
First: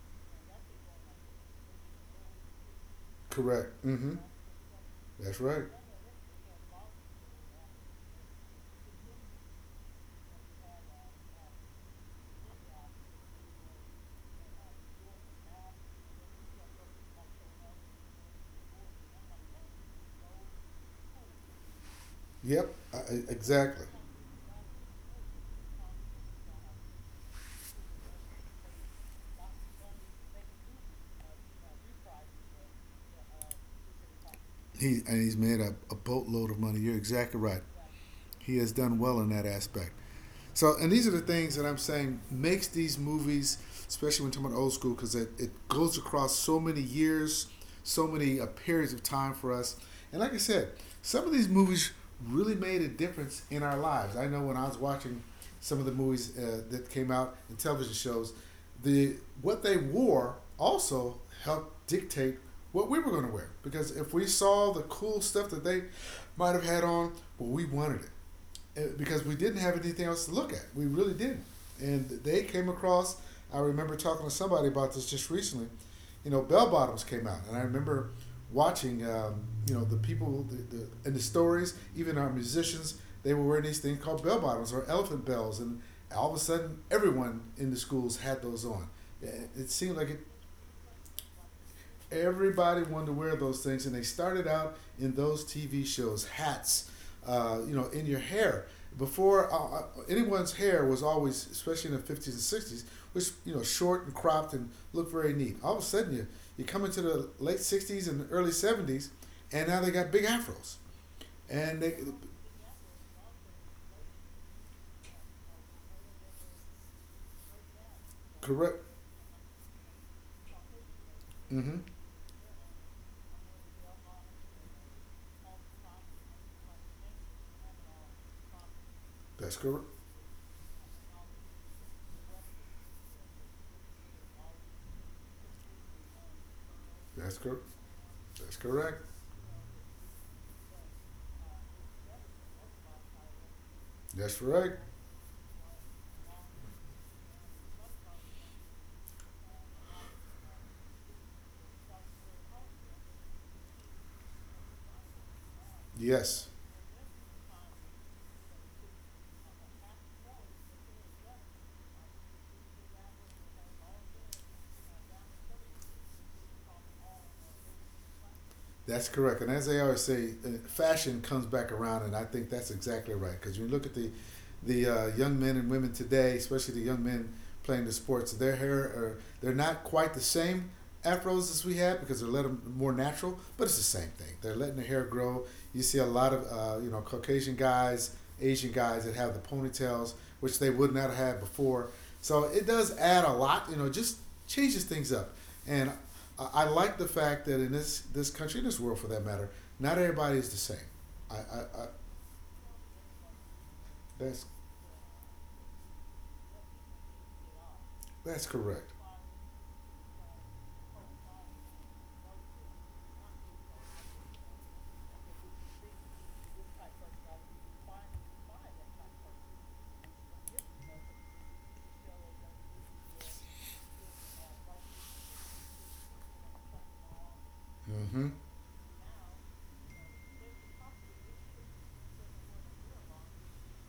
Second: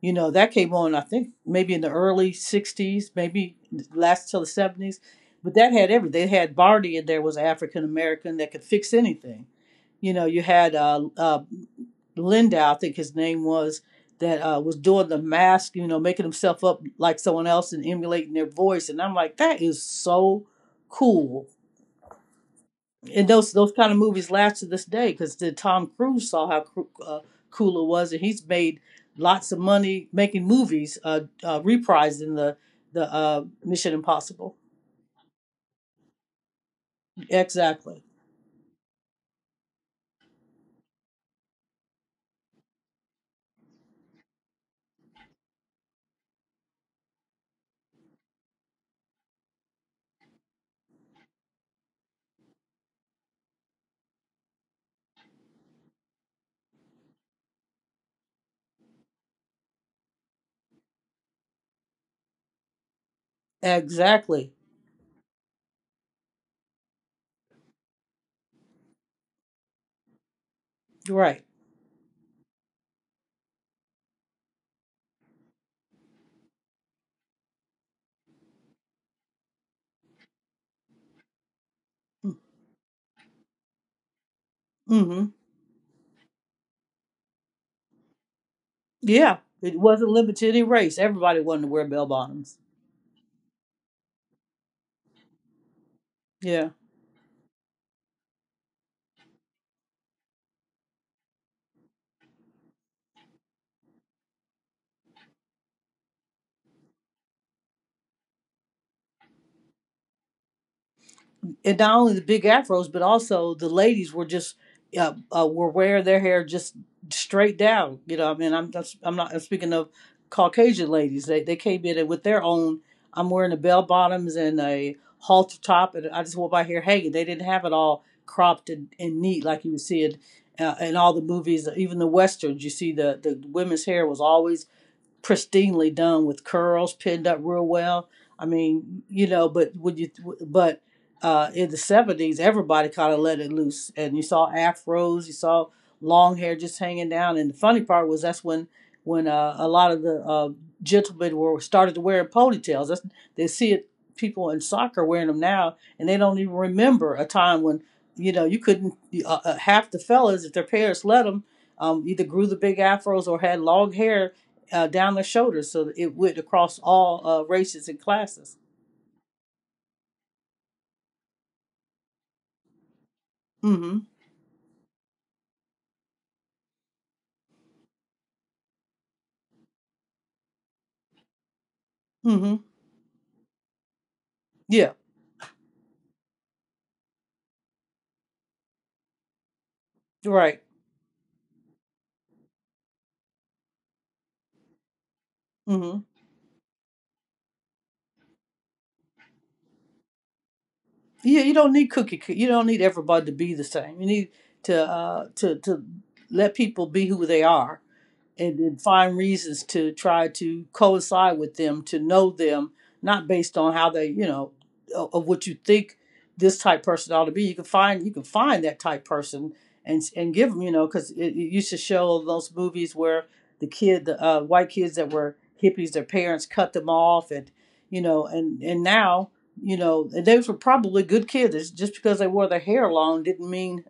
Speaker 2: You know, that came on, I think, maybe in the early 60s, maybe
Speaker 1: Correct. Mm-hmm.
Speaker 2: last till the 70s.
Speaker 1: That's
Speaker 2: But
Speaker 1: right.
Speaker 2: that had everything. They had Barty in there, was African American, that could fix anything. You know, you had Lindau, I think his name was, that was doing the mask, you know, making himself up like someone else and emulating their voice. And I'm like, that is so cool.
Speaker 1: Yep.
Speaker 2: And those
Speaker 1: Exactly.
Speaker 2: kind of movies last to this day, because the Tom Cruise saw how cool it was, and he's made lots of money making movies, reprising the Mission Impossible.
Speaker 1: He, and he's made a boatload of money. You're exactly right.
Speaker 2: Exactly,
Speaker 1: He has done well in that aspect. So, and these are the things that I'm saying makes these movies, especially when talking about old school, because it goes across so many years, so many periods of time for us. And like I said, some of these movies really made a difference in our lives. I know when I was watching some of the movies that came out in television shows, the what they wore also helped dictate what we were going to wear. Because if we
Speaker 2: exactly,
Speaker 1: saw the cool stuff that they might have had on, well, we wanted it, because we didn't have anything else to look at. We really
Speaker 2: right.
Speaker 1: didn't. And they came across. I remember talking to somebody about this just recently. You know, bell bottoms came out, and I remember watching. You know, the people the, and the stories, even our musicians, they were wearing these things called bell bottoms or elephant
Speaker 2: Mm-hmm.
Speaker 1: bells, and all of a sudden, everyone in the schools had those on.
Speaker 2: Yeah,
Speaker 1: It
Speaker 2: it
Speaker 1: seemed
Speaker 2: wasn't
Speaker 1: like it
Speaker 2: limited to any race. Everybody wanted to wear bell bottoms.
Speaker 1: everybody wanted to wear those things, and they started out in those TV shows,
Speaker 2: Yeah,
Speaker 1: hats, you know, in your hair. Before anyone's hair was always, especially in the '50s and sixties, was, you know, short and cropped and looked very neat. All of a sudden, you come into the late '60s and early '70s, and now they got big afros,
Speaker 2: and
Speaker 1: and
Speaker 2: not
Speaker 1: they.
Speaker 2: only the big afros, but also the ladies were just were wearing their hair just straight down. You know, I mean,
Speaker 1: Correct.
Speaker 2: I'm not, I'm speaking of Caucasian ladies. They
Speaker 1: Mm-hmm.
Speaker 2: came in and with their own. I'm wearing a bell bottoms and a halter top, and I just wore my hair hanging. They didn't have it all cropped and neat
Speaker 1: That's
Speaker 2: like you would
Speaker 1: correct.
Speaker 2: see it in all the movies, even the westerns. You see the women's hair was always pristinely done with curls pinned up
Speaker 1: That's correct.
Speaker 2: real well. I
Speaker 1: That's
Speaker 2: mean,
Speaker 1: correct.
Speaker 2: you know, but would you? But in the 70s, everybody kind of let it loose, and you
Speaker 1: That's
Speaker 2: saw
Speaker 1: correct.
Speaker 2: afros, you saw long hair just hanging down. And the funny part was that's when a lot of the gentlemen were started to wearing ponytails. That's, they see it people in soccer wearing them now, and they don't
Speaker 1: Yes.
Speaker 2: even remember a time when, you know, you couldn't half the fellas, if their parents let them, either grew the big afros or had long hair down their shoulders. So it went across all races and classes.
Speaker 1: That's correct. And as they always say, fashion comes back around, and I think that's exactly right. Because you look at
Speaker 2: Mm-hmm.
Speaker 1: the young men and women today, especially the young men playing the sports, their hair are, they're not quite the same afros as we had because they're let
Speaker 2: Mm-hmm.
Speaker 1: 'em more natural, but it's the same thing. They're letting the
Speaker 2: Yeah.
Speaker 1: hair grow. You see a lot of you know, Caucasian guys, Asian guys that have the ponytails,
Speaker 2: Right.
Speaker 1: which they would not have had before. So it does add a lot. You know, just changes things up, and
Speaker 2: Mm-hmm.
Speaker 1: I, like the fact that in this this country, in this world for that matter, not everybody is the same.
Speaker 2: Yeah. You don't need
Speaker 1: I
Speaker 2: cookie. You don't need everybody to be the same. You need
Speaker 1: that's
Speaker 2: to to let people be who they are,
Speaker 1: that's
Speaker 2: and then
Speaker 1: correct.
Speaker 2: find reasons to try to coincide with them, to know them, not based on how they, you know, of what you think this type person ought to be. You can find that type person and give them, you know, because it used to show those movies where the kid the white kids that were hippies, their parents cut them off, and you know,
Speaker 1: Mm-hmm.
Speaker 2: and now, you know, and those were probably good kids. It's just because they wore their hair long didn't mean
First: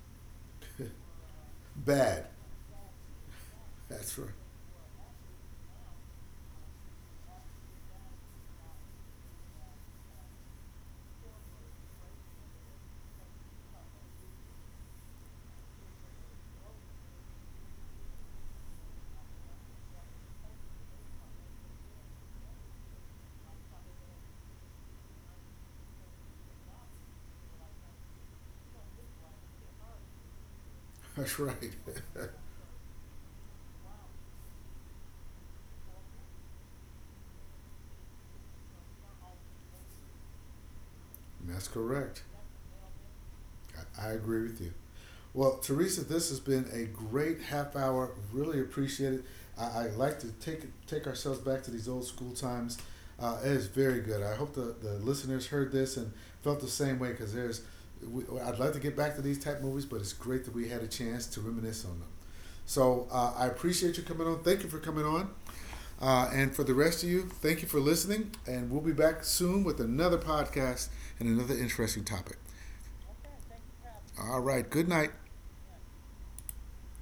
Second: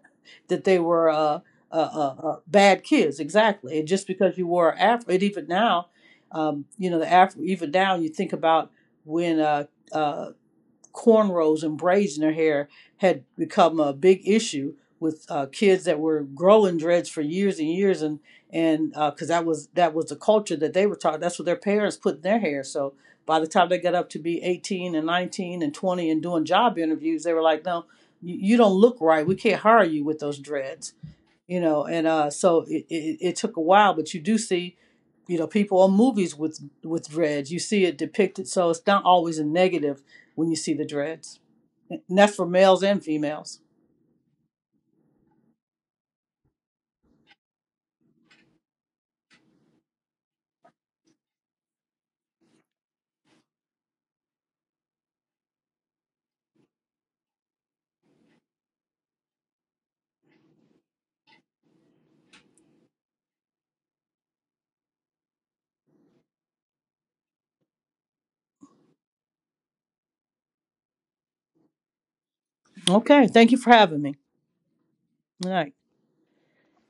Speaker 2: that they were
Speaker 1: Bad.
Speaker 2: bad kids. Exactly. And just
Speaker 1: That's right.
Speaker 2: because you wore an afro. And even now, you know, the afro, even now, you think about when uh, cornrows and braids in their hair had become a big issue with kids that were growing dreads for years and years. And because that was, that was the culture that they were taught. That's what their parents put in their hair. So by the time they got up to be 18 and 19 and 20 and doing job interviews, they were like, no, you don't look right, we can't hire you with those dreads.
Speaker 1: That's
Speaker 2: You
Speaker 1: right.
Speaker 2: know, and so it took a while, but you do see, you know, people on movies with dreads. You see it depicted, so it's not always a negative when you see the dreads.
Speaker 1: <laughs> That's
Speaker 2: And
Speaker 1: correct.
Speaker 2: that's for males and females.
Speaker 1: I agree with you. Well, Teresa, this has been a great half hour. Really appreciate it. I like to take ourselves back to these old school times. It is very good. I hope the listeners heard this and felt the same way because there's. We, I'd like to get back to these type movies, but it's great that we had a chance to reminisce on them. So I appreciate you coming on. Thank you for coming on. And for the rest of you, thank you for listening. And we'll be back soon with another podcast and another interesting topic.
Speaker 2: Okay, thank you for having me.
Speaker 1: All right. Good night.
Speaker 2: All right.